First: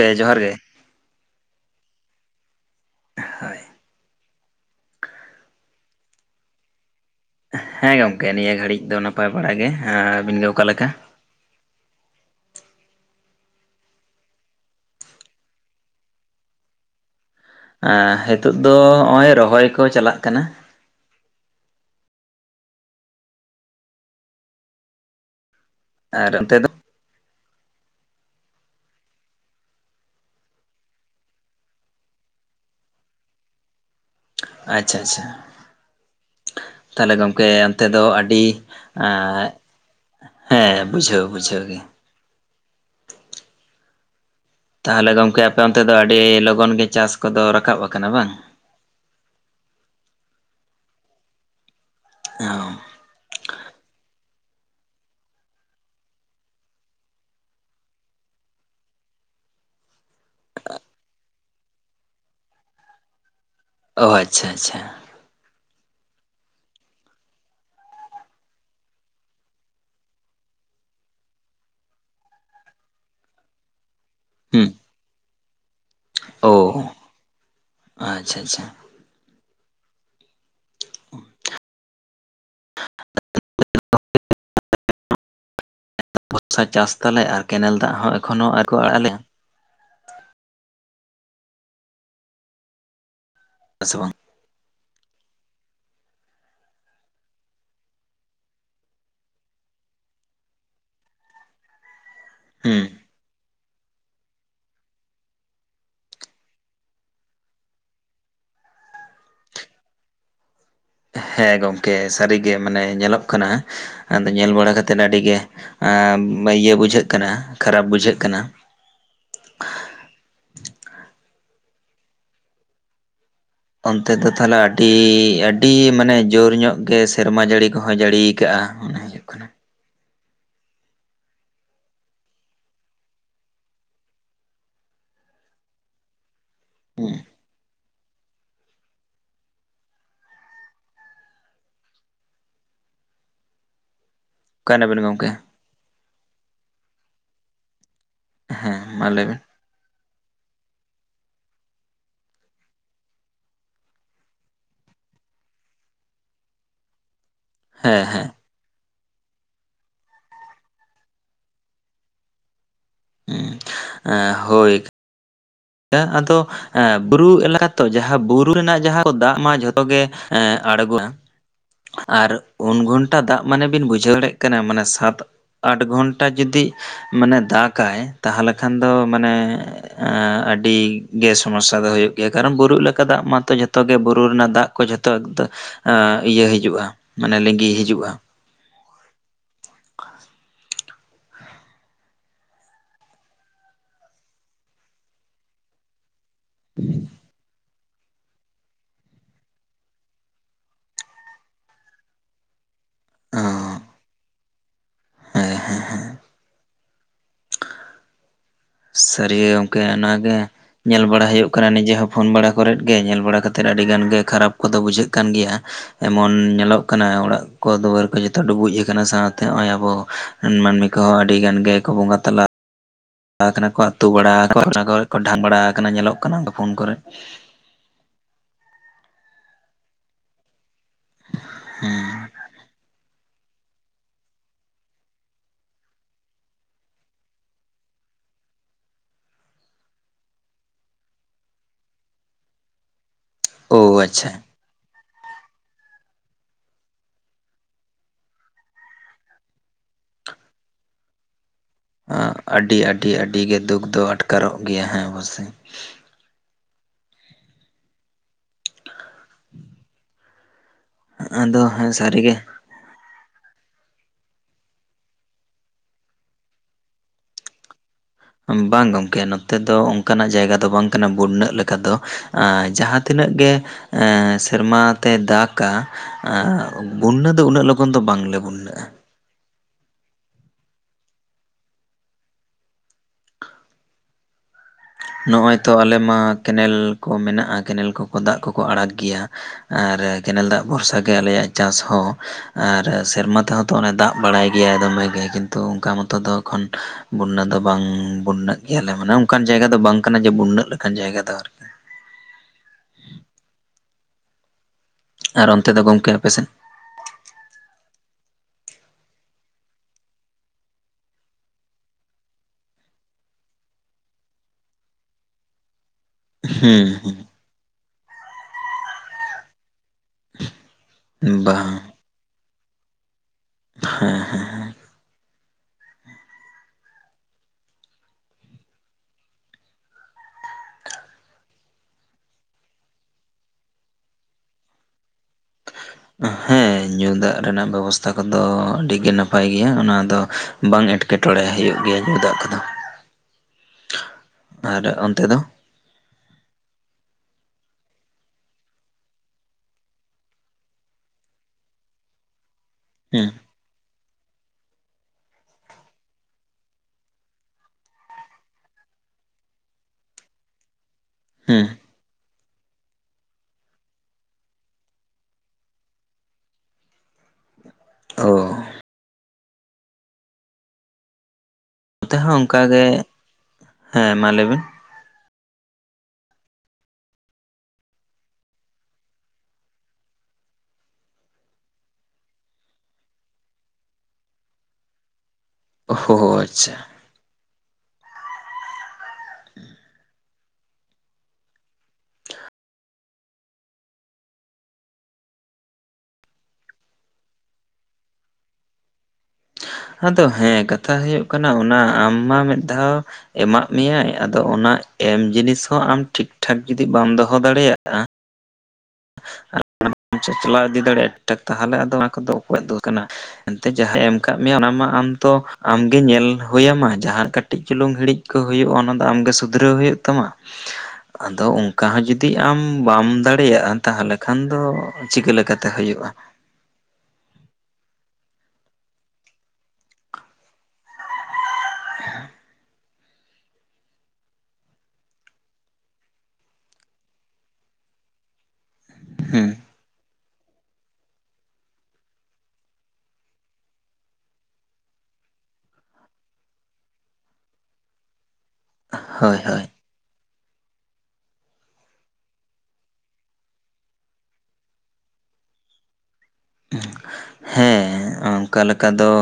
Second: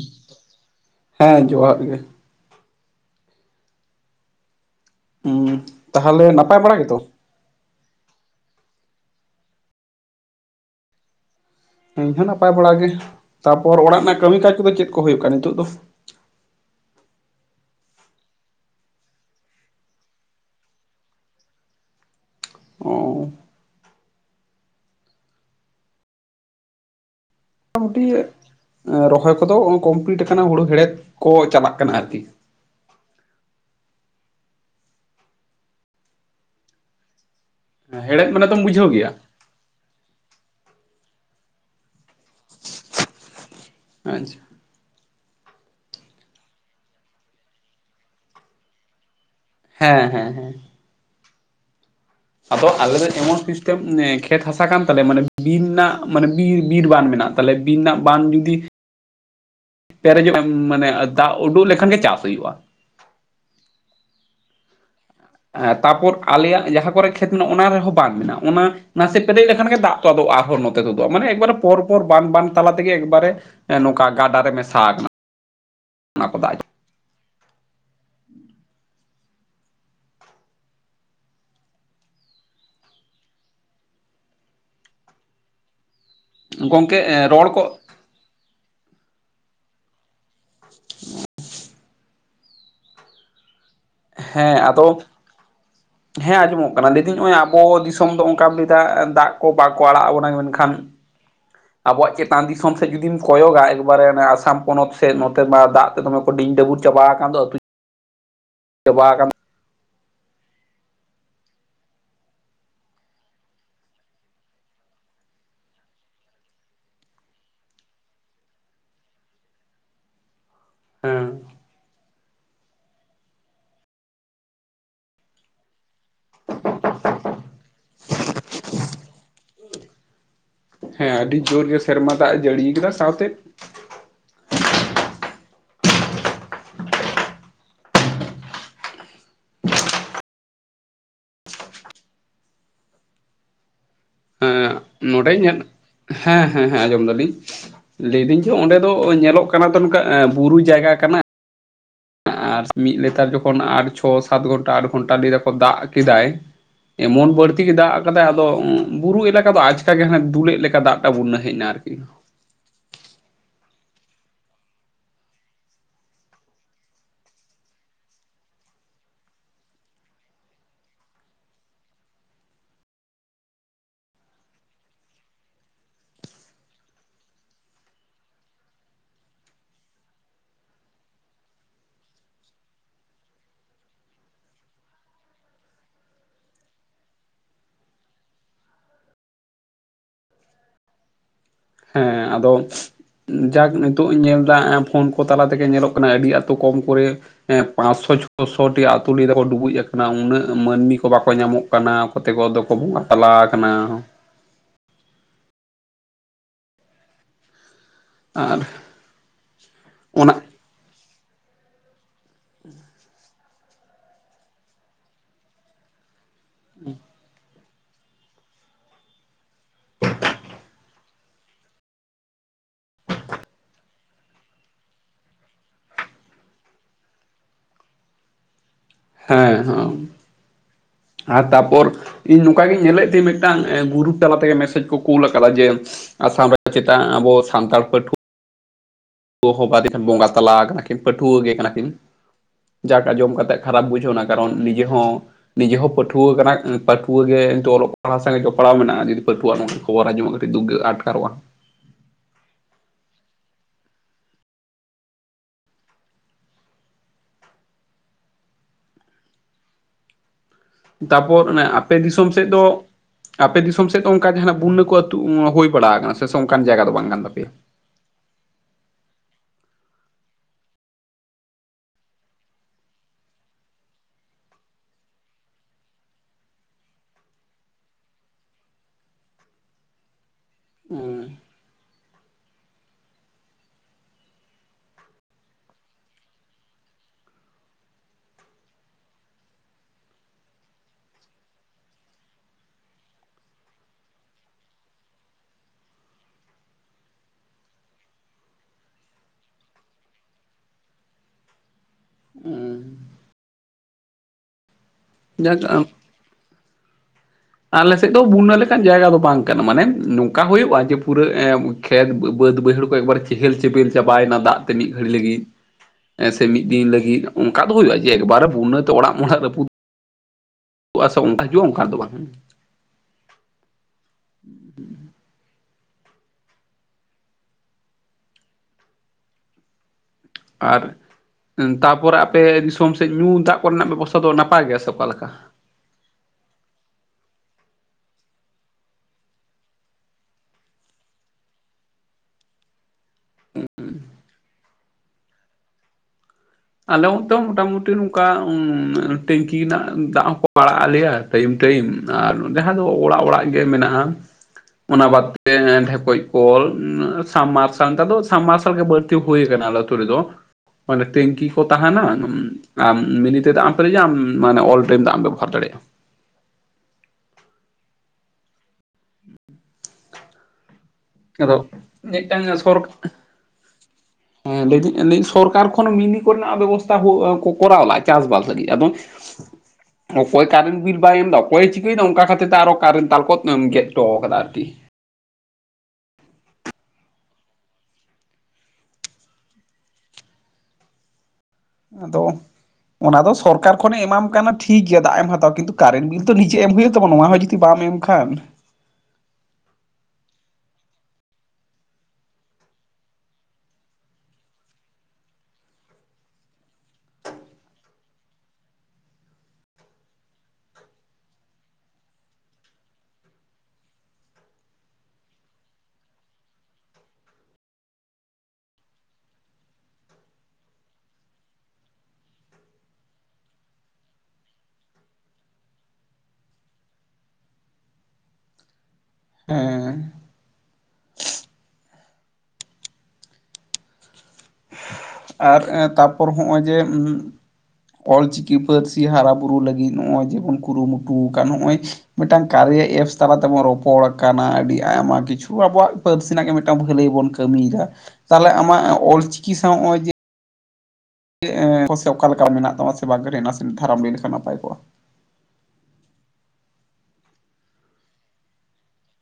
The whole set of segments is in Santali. ᱡᱮ ᱡᱚᱦᱟᱨ ᱜᱮ᱾ ᱦᱮᱸ ᱡᱚᱦᱟᱨ ᱜᱮ᱾ ᱦᱳᱭ᱾ ᱦᱩᱸ ᱛᱟᱦᱚᱞᱮ ᱱᱟᱯᱟᱭ ᱵᱟᱲᱟ ᱜᱮᱛᱚ? ᱦᱮᱸ ᱜᱚᱝᱠᱮ ᱱᱤᱭᱟᱹ ᱜᱦᱟᱲᱤᱡ ᱫᱚ ᱱᱟᱯᱟᱭ ᱵᱟᱲᱟ ᱜᱮ ᱟᱹᱵᱤᱱ ᱜᱮ ᱚᱠᱟᱞᱮᱠᱟ ᱤᱧ ᱦᱚᱸ ᱱᱟᱯᱟᱭ ᱵᱟᱲᱟ ᱜᱮ ᱛᱟᱯᱚᱨ ᱚᱲᱟᱜ ᱨᱮᱱᱟᱜ ᱠᱟᱹᱢᱤ ᱠᱟᱡᱽ ᱠᱚᱫᱚ ᱪᱮᱫ ᱠᱚ ᱦᱩᱭᱩᱜ ᱠᱟᱱᱟ ᱱᱤᱛᱚᱜ ᱫᱚ ᱟᱸ ᱱᱤᱛᱚᱜ ᱫᱚ ᱱᱚᱜᱼᱚᱭ ᱨᱚᱦᱚᱭ ᱠᱚ ᱪᱟᱞᱟᱜ ᱠᱟᱱᱟ᱾ ᱚ ᱟᱨ ᱚᱱᱛᱮ ᱫᱚ ᱢᱳᱴᱟ ᱢᱩᱴᱤ ᱨᱚᱦᱚᱭ ᱠᱚᱫᱚ ᱠᱚᱢᱯᱞᱤᱴ ᱟᱠᱟᱱᱟ ᱦᱩᱲᱩ ᱦᱮᱲᱦᱮᱫ ᱠᱚ ᱪᱟᱞᱟᱜ ᱠᱟᱱᱟ ᱟᱨᱠᱤ᱾ ᱟᱪᱪᱷᱟ ᱟᱪᱪᱷᱟ ᱛᱟᱦᱚᱞᱮ ᱜᱚᱝᱠᱮ ᱚᱱᱛᱮᱫᱚ ᱦᱮᱲᱦᱮᱫ ᱟᱹᱰᱤ ᱢᱟᱱᱮ ᱫᱚᱢ ᱵᱩᱡᱷᱟᱹᱣ ᱜᱮᱭᱟ ᱦᱮᱸ ᱵᱩᱡᱷᱟᱹᱣ ᱵᱩᱡᱷᱟᱹᱣ ᱜᱮ᱾ [inaudible] ᱟᱪᱪᱷᱟ᱾ ᱛᱟᱦᱚᱞᱮ ᱜᱚᱝᱠᱮ ᱟᱯᱮ ᱚᱱᱛᱮ ᱫᱚ ᱟᱹᱰᱤ ᱞᱚᱜᱚᱱ ᱜᱮ ᱪᱟᱥ ᱠᱚᱫᱚ ᱨᱟᱠᱟᱵ ᱟᱠᱟᱱᱟ ᱵᱟᱝ? ᱦᱮᱸ ᱦᱮᱸ ᱦᱮᱸ᱾ ᱟᱫᱚ ᱟᱞᱮ ᱫᱚ ᱡᱮᱢᱚᱱ ᱯᱷᱤᱥᱴ᱾ ᱠᱷᱮᱛ ᱦᱟᱥᱟ ᱠᱟᱱ ᱛᱟᱞᱮᱭᱟ ᱢᱟᱱᱮ ᱵᱤᱨ ᱨᱮᱱᱟᱜ ᱢᱟᱱᱮ ᱵᱤᱨ ᱵᱤᱨ ᱵᱟᱱ ᱢᱮᱱᱟᱜ ᱛᱟᱞᱮ ᱵᱤᱨ ᱨᱮᱱᱟᱜ ᱵᱟᱱ ᱡᱩᱫᱤ᱾ ᱯᱮᱨᱮᱡᱚᱜ ᱮᱢ ᱢᱟᱱᱮ ᱫᱟᱜ ᱩᱰᱩᱠ ᱞᱮᱠᱷᱟᱱ ᱜᱮ ᱪᱟᱥ ᱦᱩᱭᱩᱜᱼᱟ᱾ ᱚ ᱟᱪᱪᱷᱟ ᱟᱪᱪᱷᱟ᱾ ᱛᱟᱨᱯᱚᱨ ᱟᱞᱮᱭᱟᱜ ᱡᱟᱦᱟᱸ ᱠᱚᱨᱮ ᱠᱷᱮᱛ ᱢᱮᱱᱟᱜᱼᱟ ᱚᱱᱟ ᱨᱮᱦᱚᱸ ᱵᱟᱸᱫ ᱢᱮᱱᱟᱜᱼᱟ ᱚᱱᱟ᱾ ᱱᱟᱥᱮ ᱯᱮᱨᱮᱡ ᱞᱮᱱᱠᱦᱟᱱ ᱜᱮ ᱫᱟᱜ ᱛᱚᱫᱚᱜ ᱟᱟᱨᱦᱚᱸ ᱱᱚᱛᱮ ᱜᱚᱫᱚᱜᱼᱟ ᱢᱟᱱᱮ ᱮᱠᱵᱟᱨᱮ ᱯᱚᱨ ᱯᱚᱨ ᱵᱟᱱ ᱵᱟᱱ ᱛᱟᱞᱟ ᱛᱮᱜᱮ ᱮᱠᱵᱟᱨᱮ᱾ ᱮ ᱱᱚᱝᱠᱟ ᱜᱟᱰᱟ ᱨᱮ ᱦᱩᱸ ᱢᱮᱥᱟ ᱦᱟᱠᱟᱱᱟ ᱚᱱᱟᱠᱚ ᱚ ᱫᱟᱜ᱾ ᱟᱪᱪᱷᱟ ᱟᱪᱪᱷᱟ᱾ ᱩᱸᱪᱷᱟᱹ ᱪᱟᱥ ᱜᱚᱝᱠᱮ ᱛᱟᱞᱮ ᱟᱨ ᱨᱚᱲ ᱠᱚ ᱠᱮᱱᱮᱞ ᱫᱟᱜ ᱦᱚᱸ ᱮᱠᱷᱚᱱᱚ ᱟᱹᱣᱨᱤ ᱠᱚ ᱟᱲᱟᱜ ᱟᱞᱮᱭᱟ᱾ [unintelligible] ᱦᱮᱥᱮ ᱵᱟᱝ᱾ ᱦᱮᱸ ᱟᱫᱚ᱾ ᱦᱮᱸ ᱟᱸᱡᱚᱢᱚᱜ ᱠᱟᱱᱟ ᱞᱟᱹᱭ ᱫᱤᱧ ᱱᱚᱜᱼᱚᱭ ᱟᱵᱚ ᱫᱤᱥᱚᱢ ᱫᱚ ᱚᱱᱠᱟᱢ ᱞᱟᱹᱭᱟ ᱫᱟᱜ ᱠᱚ ᱵᱟᱠᱚ ᱟᱲᱟᱜ ᱟᱵᱚᱱᱟ ᱢᱮᱱᱠᱷᱟᱱ᱾ ᱟᱵᱚᱣᱟᱜ ᱪᱮᱛᱟᱱ ᱫᱤᱥᱚᱢ ᱦᱩᱸ ᱥᱮᱫ ᱡᱩᱫᱤᱢ᱾ ᱠᱚᱭᱚᱜᱟ ᱮᱠᱵᱟᱨᱮ ᱟᱥᱟ ᱟᱥᱟᱢ ᱯᱚᱱᱚᱛ ᱥᱮᱫ ᱱᱚᱛᱮ ᱢᱟ ᱫᱟᱜ ᱛᱮ ᱫᱚᱢᱮ ᱠᱚ ᱰᱤᱧ ᱰᱟᱹᱵᱩᱨ ᱪᱟᱵᱟ ᱟᱠᱟᱱ ᱫᱚ ᱟᱹᱛᱩ᱾ ᱪᱟᱵᱟ ᱟᱠᱟᱱ᱾ ᱦᱮᱸ ᱜᱚᱢᱠᱮ ᱥᱟᱹᱨᱤᱜᱮ ᱢᱟᱱᱮ ᱧᱮᱞᱚᱜ ᱠᱟᱱᱟ᱾ ᱟᱫᱚ ᱧᱮᱞ ᱵᱟᱲᱟ ᱠᱟᱛᱮᱱ ᱟᱹᱰᱤᱜᱮ ᱤᱭᱟᱹ ᱵᱩᱡᱷᱟᱹᱜ ᱠᱟᱱᱟ ᱠᱷᱟᱨᱟᱯ ᱵᱩᱡᱷᱟᱹᱜ ᱠᱟᱱᱟ᱾ ᱦᱮᱸ ᱚᱱᱛᱮ ᱫᱚ ᱛᱟᱦᱚᱞᱮ ᱟᱹᱰᱤ ᱟᱹᱰᱤ ᱢᱟᱱᱮ ᱡᱳᱨ ᱧᱚᱜ ᱜᱮ ᱥᱮᱨᱢᱟ ᱡᱟᱹᱲᱤ ᱠᱚᱸᱦᱚᱸᱭ ᱡᱟᱹᱲᱤ ᱟᱠᱟᱜᱼᱟ᱾ ᱦᱮᱸ ᱟᱹᱰᱤ ᱡᱳᱨ ᱜᱮ ᱥᱮᱨᱢᱟ ᱫᱟᱜ ᱮ ᱡᱟᱹᱲᱤᱭᱟ ᱠᱟᱫᱟ ᱥᱟᱶᱛᱮ᱾ ᱩᱸ ᱚᱠᱟᱭᱱᱟᱵᱤᱱ ᱜᱚᱢᱠᱮ ᱱᱚᱸᱰᱮ ᱧᱮᱞ ᱦᱮᱸ ᱦᱮᱸ ᱟᱸᱡᱚᱢ ᱫᱟᱞᱤᱧ ᱞᱟᱹᱭᱫᱟᱹᱧ ᱡᱮ ᱦᱮᱸ ᱚᱸᱰᱮ ᱫᱚ ᱢᱟ ᱞᱟᱹᱭᱵᱤᱱ ᱧᱮᱞᱚᱜ ᱠᱟᱱᱟ᱾ ᱠᱟᱱᱟ ᱛᱚ ᱱᱚᱝᱠᱟ ᱮ ᱵᱩᱨᱩ ᱡᱟᱭᱜᱟ ᱠᱟᱱᱟ ᱟᱨ ᱢᱤᱫ ᱞᱮᱛᱟᱨ ᱡᱚᱠᱷᱚᱱ ᱟᱴ ᱪᱷᱚ ᱥᱟᱛ ᱜᱷᱚᱱᱴᱟ ᱟᱴ ᱜᱷᱚᱱᱴᱟ ᱞᱟᱹᱭ ᱫᱟᱠᱚ ᱫᱟᱜ ᱠᱮᱫᱟᱭ᱾ ᱮᱢᱚᱱ ᱵᱟᱲ ᱛᱤ ᱫᱟᱜ ᱦᱮᱸ ᱟᱠᱟᱫᱟᱭ ᱦᱮᱸ ᱟᱫᱚ ᱵᱩᱨᱩ ᱮᱞᱟᱠᱟ ᱫᱚ ᱟᱪᱠᱟᱜᱮ ᱦᱟᱱᱮ ᱫᱩᱞᱮᱜ ᱞᱮᱠᱟ ᱫᱟᱜ ᱴᱟᱜ ᱵᱩᱱᱱᱟᱹ ᱦᱮᱡ ᱮᱱᱟ ᱟᱨᱠᱤ᱾ ᱦᱩᱸ ᱦᱳᱭ ᱦᱮᱜ ᱟᱫᱚ ᱮᱸ ᱵᱩᱨᱩ ᱮᱞᱟᱠᱟᱛᱚ ᱡᱟᱦᱟᱸ ᱵᱩᱨᱩ ᱨᱮᱱᱟᱜ ᱡᱟᱦᱟᱸ ᱠᱚ ᱫᱟᱜ ᱢᱟ ᱡᱷᱚᱛᱚ ᱜᱮ ᱮ ᱟᱬᱚᱜᱚᱱᱟ ᱟᱨ ᱩᱱ ᱜᱷᱚᱱᱴᱟ ᱫᱟᱜ ᱢᱟᱱᱮ ᱵᱤᱱ ᱵᱩᱡᱷᱟᱹᱣ ᱫᱟᱲᱮᱭᱟᱜ ᱠᱟᱱᱟ ᱢᱟᱱᱮ ᱥᱟᱛ ᱟᱴ ᱜᱷᱚᱱᱴᱟ ᱡᱩᱫᱤ ᱢᱟᱱᱮ ᱫᱟᱜᱟᱭ ᱛᱟᱦᱚᱞᱮ ᱠᱷᱟᱱ ᱫᱚ ᱢᱟᱱᱮ ᱟᱹ ᱰᱤ ᱜᱮ ᱥᱚᱢᱚᱥᱥᱟ ᱫᱚ ᱦᱩᱭᱩᱜ ᱜᱮᱭᱟ ᱠᱟᱨᱚᱱ ᱵᱩᱨᱩ ᱮᱞᱟᱠᱟ ᱫᱟᱜ ᱢᱟᱛᱚ ᱡᱷᱚᱛᱚ ᱜᱮ ᱵᱩᱨᱩ ᱨᱮᱱᱟᱜ ᱫᱟᱜ ᱠᱚ ᱡᱷᱚᱛᱚ ᱮᱠᱛᱚ ᱤᱭᱟᱹ ᱦᱤᱡᱩᱜᱼᱟ ᱢᱟᱱᱮ ᱞᱤᱸᱜᱤ ᱦᱤᱡᱩᱜᱼᱟ᱾ ᱦᱮᱸ ᱟᱫᱚ ᱡᱟᱠ ᱱᱤᱛᱚᱜ ᱤᱧ ᱧᱮᱞ ᱫᱟ ᱯᱷᱳᱱ ᱠᱚ ᱛᱟᱞᱟ ᱛᱮᱜᱮ ᱧᱮᱞᱚᱜ ᱠᱟᱱᱟ ᱟᱹᱰᱤ ᱟᱸᱴ ᱛᱚ ᱠᱚᱢ ᱠᱚᱨᱮ ᱮᱸ ᱯᱟᱸᱥᱚ ᱪᱷᱚᱥᱚᱴᱤ ᱟᱛᱩ ᱞᱟᱹᱭ ᱫᱟᱠᱚ ᱰᱩᱵᱩᱡ ᱟᱠᱟᱱᱟ ᱩᱱᱟᱹᱜ ᱢᱟᱹᱱᱢᱤ ᱠᱚ ᱵᱟᱠᱚ ᱧᱟᱢᱚᱜ ᱠᱟᱱᱟ᱾ ᱠᱚᱛᱮ ᱠᱚ ᱫᱚ ᱠᱚ ᱵᱚᱸᱜᱟ ᱛᱟᱞᱟ ᱚ ᱟᱠᱟᱱᱟ ᱦᱮᱸ ᱦᱮᱸ ᱦᱮᱸ ᱟᱨ ᱥᱟᱹᱨᱤ ᱜᱮ ᱜᱚᱝᱠᱮ ᱚᱱᱟᱜᱮ ᱚᱱᱟ ᱧᱮᱞ ᱵᱟᱲᱟ ᱦᱳᱭᱳᱜ ᱠᱟᱱᱟ ᱱᱤᱡᱮ ᱦᱚᱸ ᱯᱷᱳᱱ ᱵᱟᱲᱟ ᱠᱚᱨᱮᱫ ᱜᱮ ᱧᱮᱞ ᱵᱟᱲᱟ ᱠᱟ ᱛᱮᱫ ᱟᱹᱰᱤ ᱜᱟᱱ ᱜᱮ ᱠᱷᱟᱨᱟᱯ ᱠᱚᱫᱚ ᱵᱩᱡᱷᱟᱹᱜ ᱠᱟᱱ ᱜᱮᱭᱟ ᱮᱢᱚᱱ ᱧᱮᱞᱚᱜ ᱠᱟᱱᱟ ᱚᱲᱟᱜ ᱠᱚ ᱫᱩᱣᱟᱹᱨ ᱠᱚ ᱡᱚᱛᱚ ᱰᱩᱵᱩᱡ ᱟᱠᱟᱱᱟ ᱥᱟᱶᱛᱮ ᱦᱚᱜ ᱚᱭ ᱟᱵᱚ ᱢᱟᱹᱱᱢᱤ ᱠᱚᱦᱚᱸ ᱟᱹᱰᱤ ᱜᱟᱱ ᱜᱮ ᱠᱚ ᱵᱚᱸᱜᱟ ᱛᱟᱞᱟ ᱛᱟᱞᱟ ᱟᱠᱟᱱᱟ ᱠᱚ ᱟᱹᱛᱩ ᱵᱟᱲᱟ ᱠᱟᱱᱟ ᱠᱚ ᱰᱷᱟᱝ ᱵᱟᱲᱟ ᱠᱟᱱᱟ ᱧᱮᱞᱚᱜ ᱠᱟᱱᱟ ᱯᱷᱳᱱ ᱠᱚᱨᱮᱜ᱾ ᱦᱮᱸ ᱦᱮᱸ ᱟᱨ ᱛᱟᱯᱚᱨ ᱦᱮᱸ ᱤᱧ ᱱᱚᱝᱠᱟ ᱜᱮᱧ ᱧᱮᱞᱮᱫ ᱛᱟᱹᱦᱤᱡ ᱢᱮᱜᱴᱟᱝ ᱜᱩᱨᱩᱯ ᱛᱟᱞᱟ ᱛᱮᱜᱮ ᱢᱮᱥᱮᱡᱽ ᱠᱚ ᱠᱳᱞ ᱟᱠᱟᱫᱟ ᱡᱮ ᱟᱥᱟᱢ ᱨᱮ ᱪᱮᱛᱟ ᱟᱵᱚ ᱥᱟᱱᱛᱟᱲ ᱯᱟᱹᱴᱷᱩᱣᱟᱹ ᱵᱟᱨᱭᱟ ᱵᱚᱸᱜᱟ ᱛᱟᱞᱟ ᱟᱠᱟᱱᱟ ᱠᱤᱱ ᱯᱟᱹᱴᱷᱩᱣᱟᱹ ᱜᱮ ᱠᱟᱱᱟ ᱠᱤᱱ ᱡᱟᱠ ᱟᱡᱚᱢ ᱠᱟᱛᱮᱫ ᱠᱷᱟᱨᱟᱯ ᱳ ᱵᱩᱡᱷᱟᱹᱣᱱᱟ ᱟᱪᱪᱷᱟ ᱠᱟᱨᱚᱱ ᱱᱤᱡᱮ ᱦᱚᱸ ᱱᱤᱡᱮ ᱦᱚᱸ ᱯᱟᱹᱴᱷᱩᱭᱟᱹ ᱠᱟᱱᱟ ᱯᱟᱹᱴᱷᱣᱟᱹ ᱜᱮ ᱱᱤᱛᱚᱜ ᱚᱞᱚᱜ ᱯᱟᱲᱦᱟᱣ ᱥᱟᱣ ᱡᱚᱯᱚᱲᱟᱣ ᱢᱮᱱᱟᱜᱼᱟ ᱡᱩᱫᱤ ᱯᱟᱹᱴᱷᱩᱣᱟᱹ ᱱᱚᱝᱠᱟ ᱠᱷᱚᱵᱚᱨ ᱟᱡᱚᱢᱚᱜ ᱠᱟᱛᱮ ᱫᱩᱠ ᱜᱮ ᱟᱴᱠᱟᱨᱚᱜᱼᱟ ᱾ ᱟᱹᱰᱤ ᱟᱹᱰᱤ ᱟᱹᱰᱤᱜᱮ ᱫᱩᱠ ᱫᱚ ᱟᱴᱠᱟᱨᱚᱜ ᱜᱮᱭᱟ ᱦᱮᱸ ᱵᱟᱥᱮ᱾ ᱛᱟᱯᱚᱨ ᱚᱱᱮ ᱟᱫᱚ ᱦᱮᱸ ᱟᱯᱮ ᱫᱤᱥᱚᱢ ᱥᱟᱹᱨᱤᱜᱮ ᱥᱮᱫ ᱫᱚ ᱟᱯᱮ ᱫᱤᱥᱚᱢ ᱥᱮᱫ ᱫᱚ ᱚᱝᱠᱟ ᱜᱮ ᱦᱟᱱᱮ ᱵᱩᱱᱱᱟᱹ ᱠᱚ ᱟᱹᱛᱩ ᱦᱳᱭ ᱵᱟᱲᱟ ᱠᱟᱱᱟ ᱥᱮ ᱚᱝᱠᱟᱱ ᱡᱟᱭᱜᱟ ᱫᱚ ᱵᱟᱝ ᱠᱟᱱ ᱛᱟᱯᱮᱭᱟ? ᱵᱟᱝ ᱜᱚᱝᱠᱮ ᱱᱚᱛᱮ ᱫᱚ ᱚᱝᱠᱟᱱᱟᱜ ᱡᱟᱭᱜᱟ ᱫᱚ ᱵᱟᱝ ᱠᱟᱱᱟ ᱵᱩᱱᱱᱟᱹᱜ ᱞᱮᱠᱟ ᱫᱚ ᱡᱟᱦᱟᱸ ᱛᱤᱱᱟᱹᱜ ᱜᱮ ᱮᱸ ᱥᱮᱨᱢᱟ ᱛᱮ ᱫᱟᱠᱟ ᱟᱸ ᱵᱩᱱᱱᱟᱹ ᱫᱚ ᱩᱱᱟᱹᱜ ᱞᱚᱜᱚᱱ ᱫᱚ ᱵᱟᱝᱞᱮ ᱵᱩᱱᱱᱟᱹᱜᱼᱟ᱾ ᱱᱚᱜᱼᱚᱸᱭ ᱛᱚ ᱞᱮᱢᱟ ᱠᱮᱱᱮᱞ ᱠᱚ ᱢᱮᱱᱟᱜᱼᱟ ᱠᱮᱱᱮᱞ ᱠᱚᱠᱚ ᱫᱟᱜ ᱠᱚᱠᱚ ᱟᱲᱟᱜ ᱜᱮᱭᱟ᱾ ᱟᱨ ᱠᱮᱱᱮᱞ ᱫᱟᱜ ᱵᱷᱚᱨᱥᱟ ᱜᱮ ᱟᱞᱮᱭᱟᱜ ᱪᱟᱥ ᱦᱚᱸ᱾ ᱟᱨ ᱥᱮᱨᱢᱟ ᱛᱮᱦᱚᱸ ᱛᱚ ᱚᱱᱟ ᱫᱟᱜ ᱵᱟᱲᱟᱭ ᱜᱮᱭᱟ ᱫᱚᱢᱮ ᱜᱮ ᱠᱤᱱᱛᱩ ᱚᱝᱠᱟ ᱢᱚᱛᱚ ᱫᱚ ᱮᱠᱷᱚᱱ ᱵᱩᱱᱱᱟᱹ ᱫᱚ ᱵᱟᱝ ᱵᱩᱱᱱᱟᱹᱜ ᱜᱮᱭᱟᱞᱮ ᱢᱟᱱᱮ ᱚᱱᱠᱟᱱ ᱡᱟᱭᱜᱟ ᱫᱚ ᱵᱟᱝ ᱠᱟᱱᱟ ᱡᱮ ᱵᱩᱱᱱᱟᱹᱜ ᱞᱮᱠᱟᱱ ᱡᱟᱭᱜᱟ ᱫᱚ ᱟᱨ ᱦᱩᱸ᱾ ᱟᱨ ᱡᱟᱠ ᱚᱱᱛᱮ ᱫᱚ ᱜᱚᱝᱠᱮ ᱟᱯᱮᱥᱮᱫ? ᱟᱞᱮᱥᱮᱫ ᱫᱚ ᱵᱩᱱᱱᱟᱹ ᱞᱮᱠᱟᱱ ᱡᱟᱭᱜᱟ ᱫᱚ ᱵᱟᱝ ᱠᱟᱱᱟ ᱢᱟᱱᱮ ᱱᱚᱝᱠᱟ ᱦᱳᱭᱳᱜᱼᱟ ᱡᱮ ᱯᱩᱨᱟᱹ ᱮᱸ ᱠᱷᱮᱛ ᱵᱟᱹᱫᱽ ᱵᱟᱹᱭᱦᱟᱹᱲ ᱠᱚ ᱮᱠᱵᱟᱨᱮ ᱪᱮᱦᱮᱞ ᱪᱮᱯᱮᱞ ᱪᱟᱵᱟᱭᱱᱟ ᱫᱟᱜ ᱛᱮ ᱢᱤᱫ ᱜᱷᱟᱹᱲᱤ ᱞᱟᱹᱜᱤᱫ᱾ ᱥᱮ ᱢᱤᱫ ᱦᱩᱸ ᱫᱤᱱ ᱞᱟᱹᱜᱤᱫ ᱚᱱᱠᱟ ᱫᱚ ᱦᱳᱭᱳᱜᱼᱟ ᱡᱮ ᱮᱠᱵᱟᱨᱮ ᱯᱩᱱᱱᱟᱹ ᱛᱮ ᱚᱲᱟᱜ ᱢᱚᱲᱟᱜ ᱨᱟᱹᱯᱩᱫ [unintelligible] ᱠᱚᱜᱼᱟ ᱥᱮ ᱚᱝᱠᱟ ᱚᱝᱠᱟ ᱫᱚ ᱵᱟᱝ᱾ ᱦᱮᱸ ᱦᱮᱸ ᱦᱮᱸ᱾ ᱟᱨ ᱛᱟᱯᱚᱨᱮ ᱟᱯᱮ ᱫᱤᱥᱚᱢ ᱥᱮᱫ ᱧᱩ ᱫᱟᱜ ᱠᱚᱨᱮᱱᱟᱜ ᱵᱮᱵᱚᱥᱛᱟ ᱫᱚ ᱱᱟᱯᱟᱭ ᱜᱮᱭᱟ ᱥᱮ ᱚᱠᱟᱞᱮᱠᱟ? ᱦᱮᱸ ᱧᱩ ᱫᱟᱜ ᱨᱮᱱᱟᱜ ᱵᱮᱵᱚᱥᱛᱷᱟ ᱠᱚᱫᱚ ᱟᱹᱰᱤᱜᱮ ᱱᱟᱯᱟᱭ ᱜᱮᱭᱟ ᱚᱱᱟᱫᱚ ᱵᱟᱝ ᱮᱴᱠᱮᱴᱚᱬᱮ ᱦᱩᱭᱩᱜ ᱜᱮᱭᱟ ᱧᱩ ᱫᱟᱜ ᱠᱚᱫᱚ ᱟᱨ ᱚᱱᱛᱮ ᱫᱚ? ᱟᱞᱮ ᱚᱱᱛᱮ ᱢᱚᱴᱟ ᱢᱩᱴᱤ ᱱᱚᱝᱠᱟ ᱩᱸ ᱴᱮᱝᱠᱤ ᱨᱮᱱᱟᱜ ᱫᱟᱜ ᱦᱚᱸᱠᱚ ᱟᱲᱟᱜ ᱟᱞᱮᱭᱟ ᱾ ᱴᱟᱭᱤᱢ ᱴᱟᱭᱤᱢ ᱟᱨ ᱡᱟᱦᱟᱸ ᱫᱚ ᱚᱲᱟᱜ ᱦᱮᱸ ᱚᱲᱟᱜ ᱜᱮ ᱢᱮᱱᱟᱜᱼᱟ᱾ ᱚᱱᱟ ᱵᱟᱫᱛᱮ ᱰᱷᱮᱠᱚᱡ ᱠᱚᱞ ᱥᱟᱵᱢᱟᱨᱥᱟᱞ ᱱᱮᱛᱟᱨ ᱫᱚ ᱥᱟᱵᱢᱟᱨᱥᱟᱞ ᱜᱮ ᱵᱟᱹᱲ ᱪᱚ ᱦᱳᱭ ᱠᱟᱱᱟ ᱟᱞᱮ ᱟᱛᱳ ᱨᱮᱫᱚ ᱢᱟᱱᱮ ᱴᱤᱝ ᱦᱮᱸ ᱛᱟᱦᱮᱱᱟ ᱟᱢ ᱢᱤᱱᱤᱛᱮ ᱫᱟᱜ ᱮᱢ ᱯᱮᱨᱮᱡᱟ ᱟᱢ ᱢᱟᱱᱮ ᱚᱞ ᱴᱟᱭᱤᱢ ᱫᱟᱜ ᱮᱢ ᱵᱮᱵᱚᱦᱟᱨ ᱫᱟᱲᱮᱭᱟᱜᱼᱟ᱾ ᱛᱚ ᱟᱫᱚ ᱱᱚᱛᱮ ᱦᱚᱸ ᱢᱤᱫᱴᱟᱝ ᱥᱚᱨᱠ ᱚᱱᱠᱟᱜᱮ ᱦᱮᱸ ᱢᱟ ᱞᱟᱹᱭᱵᱮᱱ ᱞᱮᱫᱟᱹᱧ ᱞᱮᱫᱤᱧ ᱥᱚᱨᱠᱟᱨ ᱢᱤᱱᱤ ᱠᱚᱨᱮᱱᱟᱜ ᱵᱮᱵᱚᱥᱛᱷᱟ ᱠᱚ ᱠᱚᱨᱟᱣ ᱞᱮᱫᱟ ᱪᱟᱥ ᱵᱟᱥ ᱞᱟᱜᱤᱫ ᱟᱫᱚ ᱚᱠᱚᱭ ᱠᱟᱨᱮᱱ ᱵᱤᱞ ᱵᱟᱭ ᱮᱢ ᱮᱫᱟ ᱚᱠᱚᱭ ᱪᱤᱠᱟᱹᱭᱫᱟ ᱚᱱᱠᱟ ᱠᱷᱛᱤᱨ ᱛᱮ ᱟᱨᱚ ᱠᱟᱨᱮᱱᱴ ᱛᱟᱨ ᱠᱚ ᱜᱮᱫ ᱦᱚᱴᱚ ᱟᱠᱟᱫᱟ ᱟᱨᱠᱤ᱾ ᱦᱳ ᱟᱪᱪᱷᱟ᱾ ᱟᱫᱚ ᱚᱱᱟ ᱫᱚ ᱥᱚᱨᱠᱟᱨ ᱠᱷᱚᱱᱮ ᱮᱢᱟᱢ ᱠᱟᱱᱟ ᱴᱷᱤᱠ ᱜᱮᱭᱟ ᱫᱟᱜ ᱮᱢ ᱦᱟᱛᱣᱟ ᱠᱤᱱᱛᱩ ᱠᱟᱨᱮᱱᱴ ᱵᱤᱞ ᱛᱚ ᱱᱤᱡᱮ ᱮᱢ ᱦᱩᱭᱩᱜᱼᱟ ᱛᱟᱵᱮᱱᱟ ᱱᱚᱣᱟ ᱦᱚᱸ ᱡᱩᱫᱤ ᱵᱟᱢ ᱮᱢᱟ ᱠᱷᱟᱱ᱾ ᱟᱫᱚ ᱦᱮᱸ ᱠᱟᱛᱷᱟ ᱦᱩᱭᱩᱜ ᱠᱟᱱᱟ ᱚᱱᱟ ᱟᱢ ᱢᱟ ᱢᱤᱫ ᱫᱷᱟᱣ ᱮᱢᱟᱜ ᱢᱮᱭᱟᱭ ᱟᱫᱚ ᱚᱱᱟ ᱮᱢ ᱡᱤᱱᱤᱥ ᱦᱚᱸ ᱟᱢ ᱴᱷᱤᱠᱴᱷᱟᱠ ᱡᱩᱫᱤ ᱵᱟᱢ ᱫᱚᱦᱚ ᱫᱟᱲᱮᱭᱟᱜᱼᱟ᱾ [inaudible] ᱪᱟᱞᱟᱣ ᱤᱫᱤ ᱫᱟᱲᱮᱭᱟᱜᱼᱟ ᱴᱤᱠ ᱴᱷᱟᱠ ᱛᱟᱦᱞᱮᱫᱚ ᱚᱱᱟ ᱠᱚᱫᱚ ᱚᱠᱚᱭᱟᱜ ᱫᱚᱥ ᱠᱟᱱᱟ᱾ ᱮᱱᱛᱮ ᱡᱟᱦᱟᱸᱟᱭ ᱮᱢ ᱠᱟᱜ ᱢᱮᱭᱟ ᱚᱱᱟ ᱢᱟ ᱟᱢ ᱛᱚ ᱟᱢᱜᱮ ᱧᱮᱞ ᱦᱩᱭᱟᱢᱟ ᱡᱟᱦᱟᱸ ᱠᱟᱹ ᱠᱟᱹᱴᱤᱡ ᱪᱩᱞᱩᱝ ᱦᱤᱲᱤᱡ ᱠᱚ ᱦᱩᱭᱩᱜᱼᱟ ᱚᱱᱟ ᱫᱚ ᱟᱢᱜᱮ ᱥᱩᱫᱷᱨᱟᱹ ᱦᱩᱭᱩᱜ ᱛᱟᱢᱟ᱾ [unintelligible] ᱟᱫᱚ ᱚᱝᱠᱟ ᱦᱚᱸ ᱡᱩᱫᱤ ᱟᱢ ᱵᱟᱢ ᱫᱟᱲᱮᱭᱟᱜᱼᱟ᱾ ᱛᱟᱦᱚᱞᱮ ᱠᱷᱟᱱ ᱫᱚ ᱪᱤᱠᱟᱹ ᱞᱮᱠᱟᱛᱮ ᱦᱳᱭᱳᱜᱼᱟ᱾ ᱦᱮᱸ᱾ ᱟᱨ ᱛᱟᱨᱯᱚᱨ ᱦᱚᱸᱜᱼᱚᱭ ᱡᱮ ᱩᱜ ᱚᱞᱪᱤᱠᱤ ᱯᱟᱹᱨᱥᱤ ᱦᱩᱸ ᱦᱟᱨᱟᱼᱵᱩᱨᱩ ᱞᱟᱹᱜᱤᱫ ᱱᱚᱜᱼᱚᱭ ᱡᱮᱵᱚᱱ ᱠᱩᱨᱩᱢᱩᱴᱩ ᱟᱠᱟᱱ ᱱᱚᱜᱼᱚᱭ ᱢᱤᱫᱴᱟᱝ ᱠᱟᱨᱤᱭᱟ ᱮᱯᱥ ᱛᱟᱞᱟ ᱛᱮᱵᱚᱱ ᱨᱚᱯᱚᱲ ᱟᱠᱟᱱᱟ ᱟᱹᱰᱤ ᱟᱭᱢᱟ ᱠᱤᱪᱷᱩ ᱟᱵᱚᱣᱟᱜ ᱯᱟᱹᱨᱥᱤ ᱨᱮᱱᱟᱜ ᱜᱮ ᱢᱤᱫᱴᱟᱝ ᱵᱷᱟᱹᱞᱟᱹᱭ ᱵᱚᱱ ᱠᱟᱹᱢᱤᱭᱮᱫᱟ ᱛᱟᱦᱞᱮ ᱟᱢᱟᱜ ᱚᱞ ᱦᱳᱭ ᱪᱤᱠᱤ ᱦᱳᱭ ᱥᱟᱶ ᱦᱚᱜ-ᱚᱭ [unintelligible] ᱚᱠᱟ ᱞᱮᱠᱟ ᱢᱮᱱᱟᱜ ᱛᱟᱢᱟ ᱥᱮ ᱵᱟᱝ ᱜᱮ ᱱᱟᱥᱮ ᱫᱷᱟᱨᱟᱢ ᱞᱟᱹᱭ ᱞᱮᱠᱷᱟᱱ ᱱᱟᱯᱟᱭ ᱠᱚᱜᱼᱟ? ᱦᱮᱸ ᱚᱱᱠᱟ ᱞᱮᱠᱟ ᱫᱚ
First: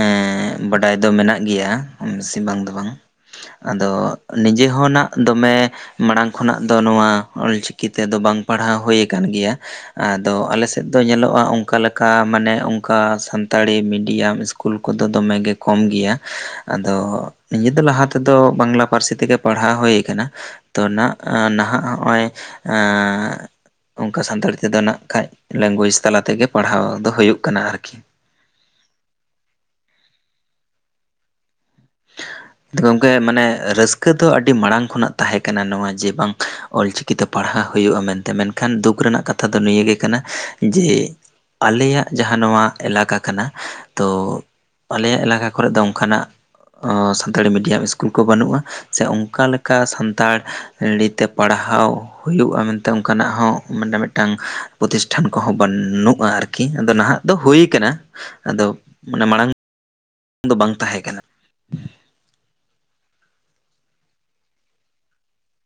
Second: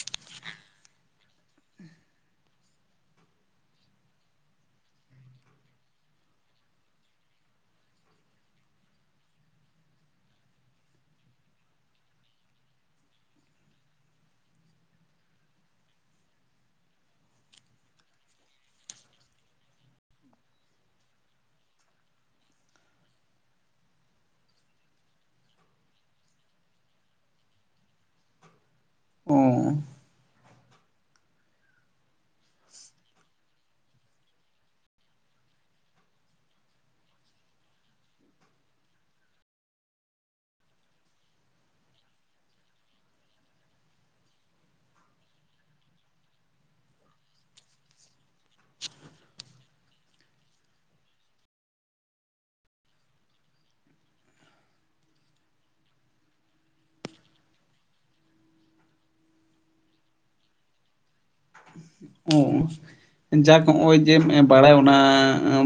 ᱮᱸ ᱵᱟᱰᱟᱭ ᱫᱚ ᱢᱮᱱᱟᱜ ᱜᱮᱭᱟ ᱵᱤᱥᱤ ᱵᱟᱝ ᱫᱚ ᱵᱟᱝ ᱟᱫᱚ ᱱᱤᱡᱮ ᱦᱚᱸ ᱱᱟᱜ ᱫᱚᱢᱮ ᱢᱟᱲᱟᱝ ᱠᱷᱚᱱᱟᱜ ᱫᱚ ᱱᱚᱣᱟ ᱚᱞᱪᱤᱠᱤ ᱛᱮᱫᱚ ᱵᱟᱝ ᱯᱟᱲᱦᱟᱣ ᱦᱩᱭ ᱟᱠᱟᱱ ᱜᱮᱭᱟ ᱟᱫᱚ ᱟᱞᱮ ᱥᱮᱫ ᱫᱚ ᱧᱮᱞᱚᱜᱼᱟ ᱚᱝᱼᱼ ᱚᱱᱠᱟ ᱞᱮᱠᱟ ᱢᱟᱱᱮ ᱚᱱᱠᱟ ᱥᱟᱱᱛᱟᱲᱤ ᱢᱤᱰᱤᱭᱟᱢ ᱤᱥᱠᱩᱞ ᱠᱚᱫᱚ ᱫᱚᱢᱮ ᱜᱮ ᱠᱚᱢ ᱜᱮᱭᱟ ᱟᱫᱚ ᱱᱤᱡᱮ ᱫᱚ ᱞᱟᱦᱟ ᱛᱮᱫᱚ ᱵᱟᱝᱞᱟ ᱯᱟᱹᱨᱥᱤ ᱛᱮᱜᱮ ᱯᱟᱲᱦᱟᱣ ᱦᱩᱭ ᱠᱟᱱᱟ ᱛᱚ ᱱᱟᱜ ᱱᱟᱦᱟᱜ ᱱᱚᱜᱼᱚᱭ ᱚᱱᱠᱟ ᱥᱟᱱᱛᱟᱲᱤ ᱛᱮᱫᱚ ᱱᱟᱜ ᱠᱷᱟᱱᱡ ᱞᱮᱝᱜᱩᱭᱮᱡᱽ ᱛᱟᱞᱟ ᱛᱮᱜᱮ ᱯᱟᱲᱦᱟᱣ ᱫᱚ ᱦᱩᱭᱩᱜ ᱠᱟᱱᱟ ᱟᱨᱠᱤ ᱚ ᱜᱚᱝᱠᱮ ᱢᱟᱱᱮ ᱨᱟᱹᱥᱠᱟᱹ ᱫᱚ ᱟᱹᱰᱤ ᱢᱟᱲᱟᱝ ᱠᱷᱚᱱᱟᱜ ᱛᱟᱦᱮᱸ ᱠᱟᱱᱟ ᱱᱚᱣᱟ ᱡᱮ ᱵᱟᱝ ᱚᱞᱪᱤᱠᱤᱛᱮ ᱯᱟᱲᱦᱟᱣ ᱦᱩᱭᱩᱜᱼᱟ ᱢᱮᱱᱛᱮ ᱢᱮᱱᱠᱷᱟᱱ ᱫᱩᱠ ᱨᱮᱱᱟᱜ ᱠᱟᱛᱷᱟ ᱫᱚ ᱱᱤᱭᱮ ᱠᱟᱱᱟ ᱡᱮ ᱟᱞᱮᱭᱟᱜ ᱡᱟᱦᱟᱸ ᱱᱚᱣᱟ ᱮᱞᱟᱠᱟ ᱠᱟᱱᱟ ᱛᱚ ᱟᱞᱮᱭᱟᱜ ᱮᱞᱟᱠᱟ ᱠᱚᱨᱮᱫ ᱫᱚ ᱚᱱᱠᱟᱱᱟᱜ ᱥᱟᱱᱛᱟᱲᱤ ᱢᱤᱰᱤᱭᱟᱢ ᱥᱠᱩᱞ ᱠᱚ ᱵᱟᱹᱱᱩᱜᱼᱟ᱾ ᱥᱮ ᱚᱱᱠᱟ ᱞᱮᱠᱟ ᱥᱟᱱᱛᱟᱲᱤᱛᱮ ᱯᱟᱲᱦᱟᱣ ᱦᱩᱭᱩᱜᱼᱟ ᱢᱮᱱᱛᱮ ᱚᱱᱠᱟᱱᱟᱜ ᱦᱚᱸ ᱢᱟᱱᱮ ᱢᱤᱫᱴᱟᱝ ᱯᱨᱚᱛᱤᱥᱴᱷᱟᱱ ᱠᱚᱦᱚᱸ ᱵᱟᱹᱱᱩᱜᱼᱟ ᱟᱨᱠᱤ ᱟᱫᱚ ᱱᱟᱦᱟᱜ ᱫᱚ ᱦᱩᱭ ᱟᱠᱟᱱᱟ ᱟᱫᱚ ᱢᱟᱱᱮ ᱢᱟᱲᱟᱝ ᱫᱚ ᱵᱟᱝ ᱛᱟᱦᱮᱸ ᱠᱟᱱᱟ ᱚ ᱡᱟᱠ ᱱᱚᱜᱼᱚᱭ ᱡᱮᱢ ᱵᱟᱲᱟᱭᱟ ᱚᱱᱟ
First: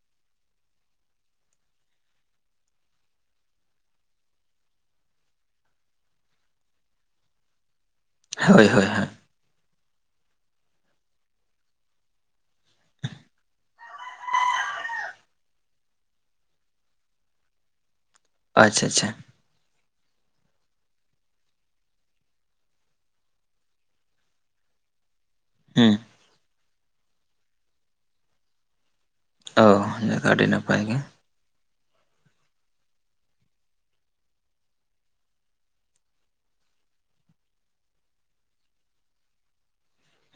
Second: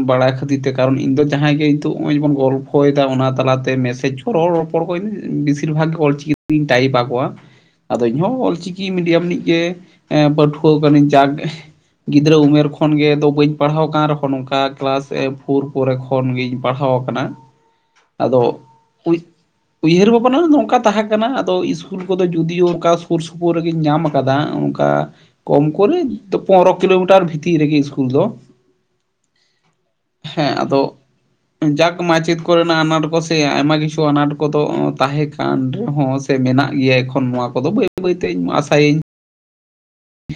ᱵᱟᱲᱟᱭ ᱠᱷᱟᱹᱛᱤᱨ ᱛᱮ ᱠᱟᱨᱚᱱ ᱤᱧ ᱫᱚ ᱡᱟᱦᱟᱸᱭ ᱜᱮ ᱱᱤᱛᱚᱜ ᱱᱚᱜᱼᱚᱭ ᱡᱮᱢᱚᱱ ᱜᱚᱞᱼᱼ ᱯᱚᱭ ᱫᱟ ᱚᱱᱟ ᱛᱟᱞᱟᱛᱮ ᱢᱮᱥᱮᱡᱽ ᱨᱚᱲ ᱨᱚᱯᱚᱲ ᱠᱚᱧ ᱵᱮᱥᱤᱨ ᱵᱷᱟᱜᱽ ᱜᱮ ᱚᱞᱪᱤᱠᱤ ᱛᱮᱜᱤᱧ ᱴᱟᱭᱤᱯ ᱟᱠᱚᱣᱟ᱾ ᱟᱫᱚ ᱤᱧ ᱦᱚᱸ ᱦᱳᱭ ᱚᱞᱪᱤᱠᱤ ᱦᱳᱭ ᱦᱳᱭ ᱢᱤᱰᱤᱭᱟᱢ ᱨᱤᱱᱤᱡ ᱜᱮ ᱯᱟᱹᱴᱷᱩᱣᱟᱹ ᱠᱟᱹᱱᱟᱹᱧ ᱡᱟᱠᱼᱼ ᱜᱤᱫᱽᱨᱟᱹ ᱩᱢᱮᱨ ᱠᱷᱚᱱ ᱜᱮ ᱫᱚ ᱵᱟᱹᱧ ᱯᱟᱲᱦᱟᱣ ᱠᱟᱱ ᱨᱮᱦᱚᱸ ᱱᱚᱝᱠᱟ ᱠᱞᱟᱥ ᱯᱷᱳᱨ ᱯᱚᱨᱮ ᱠᱷᱚᱼᱼ ᱠᱷᱚᱱ ᱜᱤᱧ ᱯᱟᱲᱦᱟᱣ ᱟᱠᱟᱱᱟ᱾ ᱟᱫᱚ ᱟᱪᱪᱷᱟ ᱟᱪᱪᱷᱟ ᱯᱩᱭᱼᱼ ᱩᱭᱦᱟᱹᱨ ᱵᱷᱟᱵᱽᱱᱟ ᱱᱚᱝᱠᱟ ᱛᱟᱦᱮᱸ ᱠᱟᱱᱟ ᱟᱫᱚ ᱤᱥᱠᱩᱞ ᱠᱚᱫᱚ ᱡᱩᱫᱤᱭᱳ ᱚᱱᱠᱟ ᱥᱩᱨ ᱥᱩᱯᱩᱨ ᱨᱮᱜᱤᱧ ᱧᱟᱢ ᱟᱠᱟᱫᱟ ᱚᱝᱠᱟ- ᱠᱚᱢ ᱦᱩᱸ ᱠᱚᱨᱮ ᱛᱚ ᱯᱚᱱᱨᱚ ᱠᱤᱞᱳᱢᱤᱴᱟᱨ ᱵᱷᱤᱛᱤᱨ ᱨᱮᱜᱮ ᱤᱥᱠᱩᱞ ᱫᱚ᱾ ᱚ ᱱᱟᱹᱠᱷᱟᱡ ᱟᱹᱰᱤ ᱦᱮᱸ ᱱᱟᱯᱟᱭ ᱟᱫᱚ ᱜᱮ᱾ ᱡᱟᱠ ᱢᱟᱪᱮᱫ ᱠᱚᱨᱮᱱᱟᱜ ᱟᱱᱟᱴ ᱠᱚᱥᱮ ᱟᱭᱢᱟ ᱠᱤᱪᱷᱩ ᱟᱱᱟᱴ ᱠᱚᱫᱚ ᱛᱟᱦᱮᱸ ᱠᱟᱱ ᱨᱮᱦᱚᱸᱼᱼ ᱥᱮ ᱢᱮᱱᱟᱜ ᱜᱮᱭᱟ ᱮᱠᱷᱚᱱ ᱱᱚᱣᱟ ᱠᱚᱫᱚ ᱵᱟᱹᱭ ᱵᱟᱹᱭᱛᱮᱧ ᱟᱥᱟᱭᱟᱹᱧᱼᱼ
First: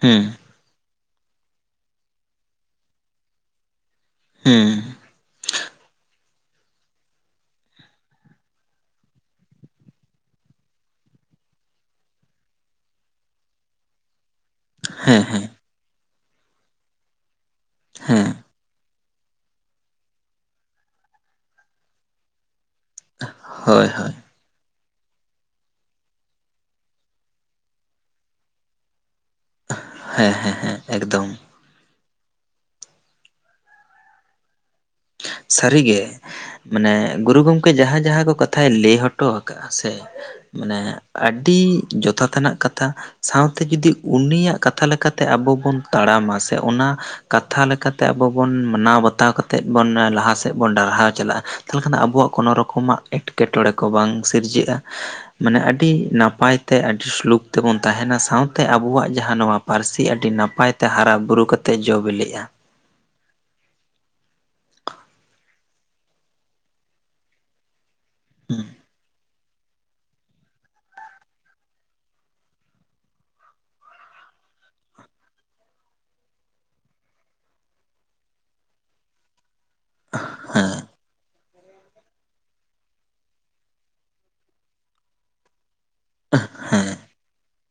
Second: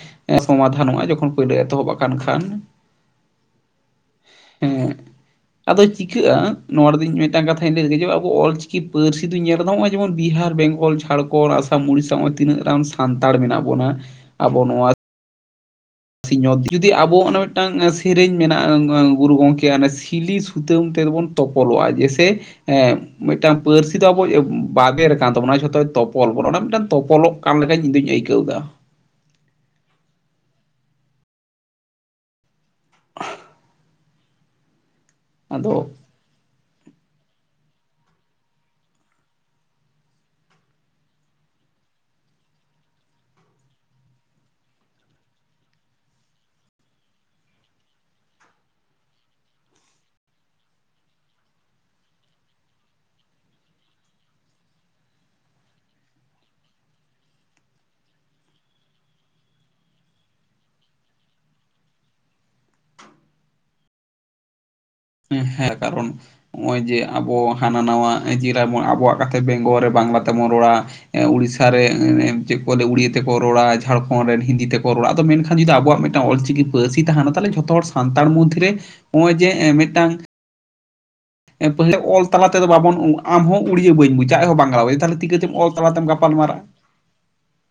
ᱦᱩᱸ ᱥᱚᱢᱟᱫᱷᱟᱱᱚᱜᱼᱟ ᱡᱚᱠᱷᱚᱱ ᱯᱳᱭᱞᱳ ᱮᱛᱚᱦᱚᱵ ᱠᱟᱱ ᱠᱷᱟᱱ᱾ ᱦᱩᱸ ᱦᱮᱸ ᱟᱫᱚ ᱪᱤᱼᱼ ᱴᱤᱠᱟᱹᱜ-ᱟ ᱱᱚᱣᱟᱰᱮ ᱫᱚ ᱤᱧ ᱢᱤᱫᱴᱟᱝ ᱠᱟᱛᱷᱟᱧ ᱞᱟᱹᱭ ᱞᱮ ᱡᱮ ᱟᱵᱚ ᱚᱞᱪᱤᱠᱤ ᱯᱟᱹᱨᱥᱤ ᱫᱚᱩ ᱧᱮᱞ ᱮᱫᱟ ᱱᱚᱜ-ᱚᱭ ᱡᱮᱢᱚᱱ ᱵᱤᱦᱟᱨ ᱵᱮᱝᱜᱚᱞ ᱡᱷᱟᱲᱼᱼ ᱠᱚᱬ ᱟᱥᱟᱢ ᱩᱰᱤᱥᱥᱟ ᱦᱚᱜ-ᱚᱭ ᱛᱤᱱᱟᱹᱜ ᱜᱟᱱ ᱥᱟᱱᱛᱟᱲ ᱢᱮᱱᱟᱜ ᱵᱚᱱᱟ ᱟᱵᱚ ᱱᱚᱣᱟᱼᱼ ᱦᱮᱸ ᱦᱮᱸ ᱥᱤᱧ ᱚᱛ ᱡᱩᱫᱤ ᱟᱵᱚ ᱚᱱᱟ ᱢᱤᱫᱴᱟᱝ ᱦᱮᱸ ᱥᱮᱨᱮᱧ ᱢᱮᱱᱟᱜᱼᱟᱼᱼ ᱜᱩᱨᱩ ᱜᱚᱝᱠᱮ-ᱟᱜ ᱚᱱᱮ ᱥᱤᱞᱤ ᱥᱩᱛᱟᱹᱢ ᱛᱮᱫᱚ ᱵᱚᱱ ᱛᱚᱯᱚᱞᱚᱜᱼᱟ ᱡᱮᱭᱥᱮᱼᱼ ᱢᱤᱫᱴᱟᱝ ᱦᱳᱭ ᱯᱟᱹᱨᱥᱤ ᱫᱚ ᱦᱳᱭ ᱟᱵᱚᱭ [unintelligible] ᱵᱟᱵᱮᱨ ᱠᱟᱱ ᱛᱟᱵᱚᱱᱟ ᱡᱷᱚᱛᱚᱭ ᱛᱚᱯᱚᱞ ᱵᱚᱱᱟ ᱚᱱᱟ ᱢᱤᱫᱴᱟᱝ ᱛᱚᱯᱚᱞᱚᱜ ᱠᱟᱱ ᱞᱮᱠᱟᱧ ᱤᱧ ᱫᱩᱧ ᱟᱹᱭᱠᱟᱹᱣ ᱫᱟ᱾ ᱦᱮᱸ ᱦᱮᱸ ᱦᱮᱸ ᱮᱠᱫᱚᱢ᱾ ᱥᱟᱹᱨᱤ ᱟᱫᱚ ᱜᱮ ᱢᱟᱱᱮ ᱜᱩᱨᱩ ᱜᱚᱝᱠᱮ ᱡᱟᱦᱟᱸ ᱡᱟᱦᱟᱸ ᱠᱚ ᱠᱟᱛᱷᱟᱭ ᱞᱟᱹᱭ ᱦᱚᱴᱚ ᱟᱠᱟᱟᱜᱼᱟ ᱥᱮᱼᱼ ᱢᱟᱱᱮ ᱟᱹᱰᱤ ᱡᱚᱛᱷᱟᱛᱟᱱᱟᱜ ᱠᱟᱛᱷᱟᱼᱼ ᱥᱟᱶᱛᱮ ᱡᱩᱫᱤ ᱩᱱᱤᱭᱟᱜ ᱠᱟᱛᱷᱟ ᱞᱮᱠᱟᱛᱮ ᱟᱵᱚ ᱵᱚᱱ ᱛᱟᱲᱟᱢᱟ ᱥᱮ ᱚᱱᱟ ᱠᱟᱛᱷᱟ ᱞᱮᱠᱟᱛᱮ ᱟᱵᱚ ᱵᱚᱱ ᱢᱟᱱᱟᱣ ᱵᱟᱛᱟᱣ ᱠᱟ ᱛᱮᱫ ᱵᱚᱱ ᱞᱟᱦᱟ ᱥᱮᱫ ᱵᱚᱱ ᱰᱟᱨᱦᱟᱣ ᱪᱟᱞᱟᱜᱼᱟ, ᱛᱟᱦᱚᱞᱮ ᱠᱷᱟᱱ ᱫᱚ ᱟᱵᱚᱣᱟᱜ ᱠᱳᱱᱳ ᱨᱚᱠᱚᱢᱟᱜ ᱮᱴᱠᱮᱴᱚᱬᱮ ᱠᱚ ᱵᱟᱝ ᱥᱤᱨᱡᱟᱹᱜᱼᱟ ᱾ ᱢᱟᱱᱮ ᱟᱹᱰᱤ ᱱᱟᱯᱟᱭ ᱛᱮ ᱟᱹᱰᱤ ᱥᱞᱩᱠ ᱛᱮᱵᱚᱱ ᱛᱟᱦᱮᱱᱟ ᱥᱟᱶᱛᱮ ᱟᱵᱚᱣᱟᱜ ᱡᱟᱦᱟᱸ ᱱᱚᱣᱟ ᱯᱟᱹᱨᱥᱤ ᱟᱹᱰᱤ ᱱᱟᱯᱟᱭ ᱛᱮ ᱦᱟᱨᱟ ᱵᱩᱨᱩ ᱠᱟᱛᱮᱫ ᱡᱚ ᱵᱤᱞᱤᱜᱼᱟ ᱾ ᱦᱮᱸ ᱠᱟᱨᱚᱱ ᱦᱚᱜᱼᱚᱭ ᱡᱮ ᱟᱵᱚ ᱦᱟᱱᱟ ᱱᱟᱣᱟ ᱦᱩᱸ ᱟᱹᱡᱤᱨᱟᱵᱚᱱ ᱟᱵᱚᱣᱟᱜ ᱠᱟ ᱥᱮ ᱵᱮᱝᱜᱚᱞ ᱨᱮ ᱵᱟᱝᱞᱟ ᱛᱮᱵᱚᱱ ᱨᱚᱲᱟ ᱾ ᱮ ᱩᱲᱤᱥᱥᱟ ᱨᱮ ᱪᱮᱫ ᱠᱚ ᱞᱟᱹᱭᱟ ᱩᱲᱤᱭᱟᱹ ᱛᱮᱠᱚ ᱨᱚᱲᱟ, ᱡᱷᱟᱲᱠᱷᱚᱸᱰ ᱨᱮᱱ ᱦᱤᱱᱫᱤ ᱛᱮᱠᱚ ᱨᱚᱲᱟ ᱟᱫᱚ ᱢᱮᱱᱠᱷᱟᱱ ᱡᱩᱫᱤ ᱟᱵᱚᱣᱟᱜ ᱢᱤᱫ ᱴᱟᱝ ᱚᱞᱪᱤᱠᱤ ᱯᱟᱹᱨᱥᱤ ᱛᱟᱦᱮᱱᱟ, ᱛᱟᱦᱚᱞᱮ ᱡᱷᱚᱛᱚ ᱦᱚᱲ ᱥᱟᱱᱛᱟᱲ ᱢᱚᱫᱽᱫᱷᱮᱨᱮ ᱦᱚᱜᱼᱚᱭ ᱡᱮ ᱢᱤᱫᱴᱟᱝ ᱦᱮᱸ ᱾ ᱮ ᱯᱟᱹᱦᱤᱞᱟᱜ ᱚᱞ ᱛᱟᱞᱟ ᱛᱮᱫᱚ ᱵᱟᱵᱚᱱ ᱩᱸ ᱟᱢ ᱦᱚᱸ ᱩᱲᱤᱭᱟ ᱵᱟᱹᱧ ᱵᱩᱡᱟ ᱟᱡ ᱦᱚᱸ ᱵᱟᱝᱞᱟ ᱵᱟᱭ ᱛᱟᱦᱚᱞᱮ ᱛᱤᱠᱟᱹᱛᱮᱢ ᱟᱞ ᱛᱟᱞᱟᱛᱮᱢ ᱜᱟᱯᱟᱞ ᱢᱟᱨᱟᱨᱟᱜᱼᱟ,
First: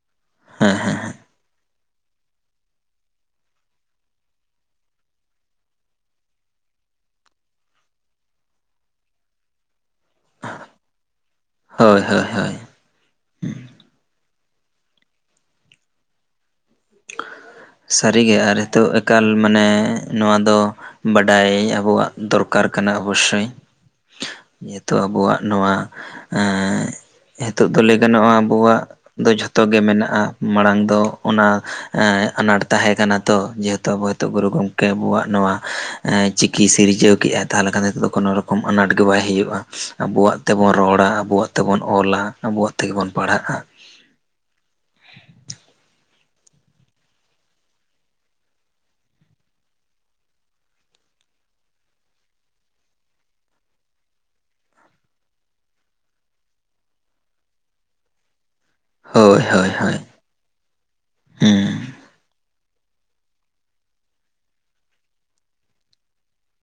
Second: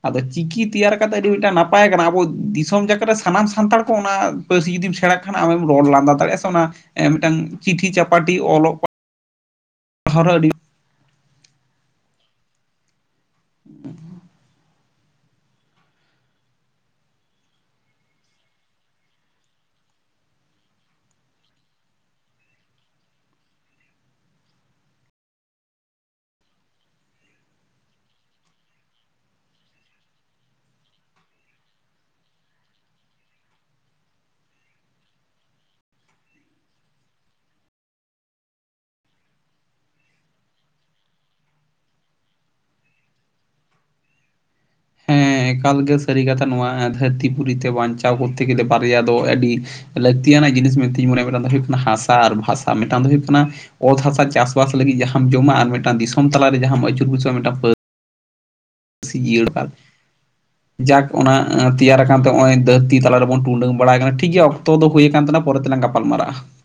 ᱟᱫᱚ ᱪᱤᱠᱤ ᱛᱮᱭᱟᱨ ᱠᱟᱛᱮ ᱟᱹᱰᱤ ᱢᱤᱫᱴᱟᱝ ᱱᱟ ᱯᱟᱭ ᱠᱟᱱᱟ ᱟᱵᱚ ᱫᱤᱥᱚᱢ ᱡᱟᱠᱟᱛ ᱨᱮ ᱥᱟᱱᱟᱢ ᱥᱟᱱᱛᱟᱲ ᱠᱚ ᱚᱱᱟ ᱯᱟᱹᱨᱥᱤ ᱡᱩᱫᱤᱢ ᱥᱮᱬᱟ ᱠᱷᱟᱱ ᱟᱢᱮᱢ ᱨᱚᱲ ᱞᱟᱸᱫᱟ ᱫᱟᱲᱮᱭᱟᱜᱼᱟ ᱥᱮ ᱚᱱᱟ ᱮ ᱢᱤᱫᱴᱟᱝ ᱪᱤᱴᱷᱤ ᱪᱟᱯᱟᱴᱤ ᱚᱞᱚᱜ ᱯᱟ ᱦᱟᱣ ᱨᱮ ᱟᱹᱰᱤ ᱦᱳᱭ ᱦᱳᱭ ᱦᱳᱭ ᱾ ᱥᱟᱹᱨᱤᱜᱮ ᱟᱨ ᱦᱤᱛᱚᱜ ᱮᱠᱟᱞ ᱢᱟᱱᱮ ᱱᱚᱣᱟ ᱫᱚ ᱵᱟᱰᱟᱭ ᱟᱵᱚᱣᱟᱜ ᱫᱚᱨᱠᱟᱨ ᱠᱟᱱᱟ ᱚᱵᱚᱥᱥᱳᱭ᱾ ᱧᱤᱛᱚᱜ ᱟᱵᱚᱣᱟᱜ ᱱᱚᱣᱟ ᱮᱻ ᱦᱤᱛᱚᱜ ᱫᱚ ᱞᱟᱹᱭ ᱜᱟᱱᱚᱜᱼᱟ ᱟᱵᱚᱣᱟᱜ ᱫᱚ ᱡᱷᱚᱛᱚ ᱜᱮ ᱢᱮᱱᱟᱜᱼᱟ ᱢᱟᱲᱟᱝ ᱫᱚ ᱚᱱᱟ ᱮ ᱟᱱᱟᱴ ᱛᱟᱦᱮᱸ ᱠᱟᱱᱟ ᱛᱚ ᱡᱮᱦᱮᱛᱩ ᱟᱵᱚ ᱦᱤᱛᱚᱜ ᱜᱩᱨᱩ ᱜᱚᱝᱠᱮ ᱟᱵᱚᱣᱟᱜ ᱱᱚᱣᱟ ᱮ ᱪᱤᱠᱤ ᱥᱤᱨᱡᱟᱹᱣ ᱠᱮᱜᱼᱟ᱾ ᱛᱟᱦᱚᱞᱮ ᱠᱷᱟᱱ ᱫᱟ ᱦᱤᱛᱚᱜ ᱫᱚ ᱠᱳᱱᱳ ᱨᱚᱠᱚᱢ ᱟᱱᱟᱴ ᱜᱮ ᱵᱟᱭ ᱦᱩᱭᱩᱜᱼᱟ ᱾ ᱟᱵᱚᱣᱟᱜ ᱛᱮᱵᱚᱱ ᱨᱚᱲᱟ ᱟᱵᱚᱣᱟᱜ ᱛᱮᱵᱚᱱ ᱚᱞᱟ ᱟᱵᱚᱣᱟᱜ ᱛᱮᱜᱮ ᱵᱚᱱ ᱯᱟᱲᱦᱟᱜᱼᱟ᱾ ᱦᱮᱸ ᱮᱠᱟᱞ ᱜᱮ ᱥᱟᱹᱨᱤ ᱠᱟᱛᱷᱟ ᱱᱚᱣᱟ ᱫᱷᱟᱹᱨᱛᱤ ᱯᱩᱨᱤ ᱛᱮ ᱵᱟᱧᱪᱟᱣ ᱠᱚᱨᱛᱮ ᱜᱮᱞᱮ ᱵᱟᱨᱭᱟ ᱫᱚ ᱟᱹᱰᱤ ᱞᱟᱹᱠᱛᱤᱭᱟᱱᱟᱜ ᱡᱤᱱᱤᱥ ᱢᱮᱱᱛᱤᱧ ᱢᱚᱱᱮᱭᱟ ᱢᱤᱫᱴᱟᱝ ᱫᱚ ᱦᱩᱭᱩᱜ ᱠᱟᱱᱟ ᱦᱟᱥᱟ ᱟᱨ ᱵᱷᱟᱥᱟ, ᱢᱤᱫᱴᱟᱝ ᱫᱚ ᱦᱩᱭᱩᱜ ᱠᱟᱱᱟ ᱚᱛ ᱦᱟᱥᱟ ᱪᱟᱥᱵᱟᱥ ᱞᱟᱹᱜᱤᱫ ᱡᱟᱦᱟᱸᱢ ᱡᱚᱢᱟ ᱟᱨ ᱢᱤᱫᱴᱟᱱ ᱫᱤᱥᱚᱢ ᱛᱟᱞᱟᱨᱮ ᱡᱟᱦᱟᱸᱢ ᱟᱹᱪᱩᱨ ᱵᱩᱥᱟᱹᱜᱼᱟ ᱢᱤᱫᱴᱟᱝ ᱯᱟᱹ ᱥᱤ ᱦᱳᱭ ᱡᱤᱭᱟᱲ ᱦᱳᱭ [unintelligible] ᱦᱳᱭ ᱡᱟᱠ ᱚᱱᱟ ᱦᱮᱸ ᱛᱮᱭᱟᱨ ᱟᱠᱟᱱᱛᱮ ᱦᱚᱜᱼᱚᱭ ᱫᱷᱟᱹᱨᱛᱤ ᱛᱟᱞᱟ ᱨᱮᱵᱚᱱ ᱴᱩᱰᱟᱹᱝ ᱵᱟᱲᱟᱭ ᱠᱟᱱᱟ ᱴᱷᱤᱠ ᱜᱮᱭᱟ ᱚᱠ ᱛᱚ ᱫᱚ ᱦᱩᱭ ᱟᱠᱟᱱ ᱛᱟᱦᱮᱱᱟ ᱯᱚᱨᱮ ᱛᱮᱞᱟᱝ ᱜᱟᱯᱟᱞ ᱢᱟᱨᱟᱜᱼᱟ ᱾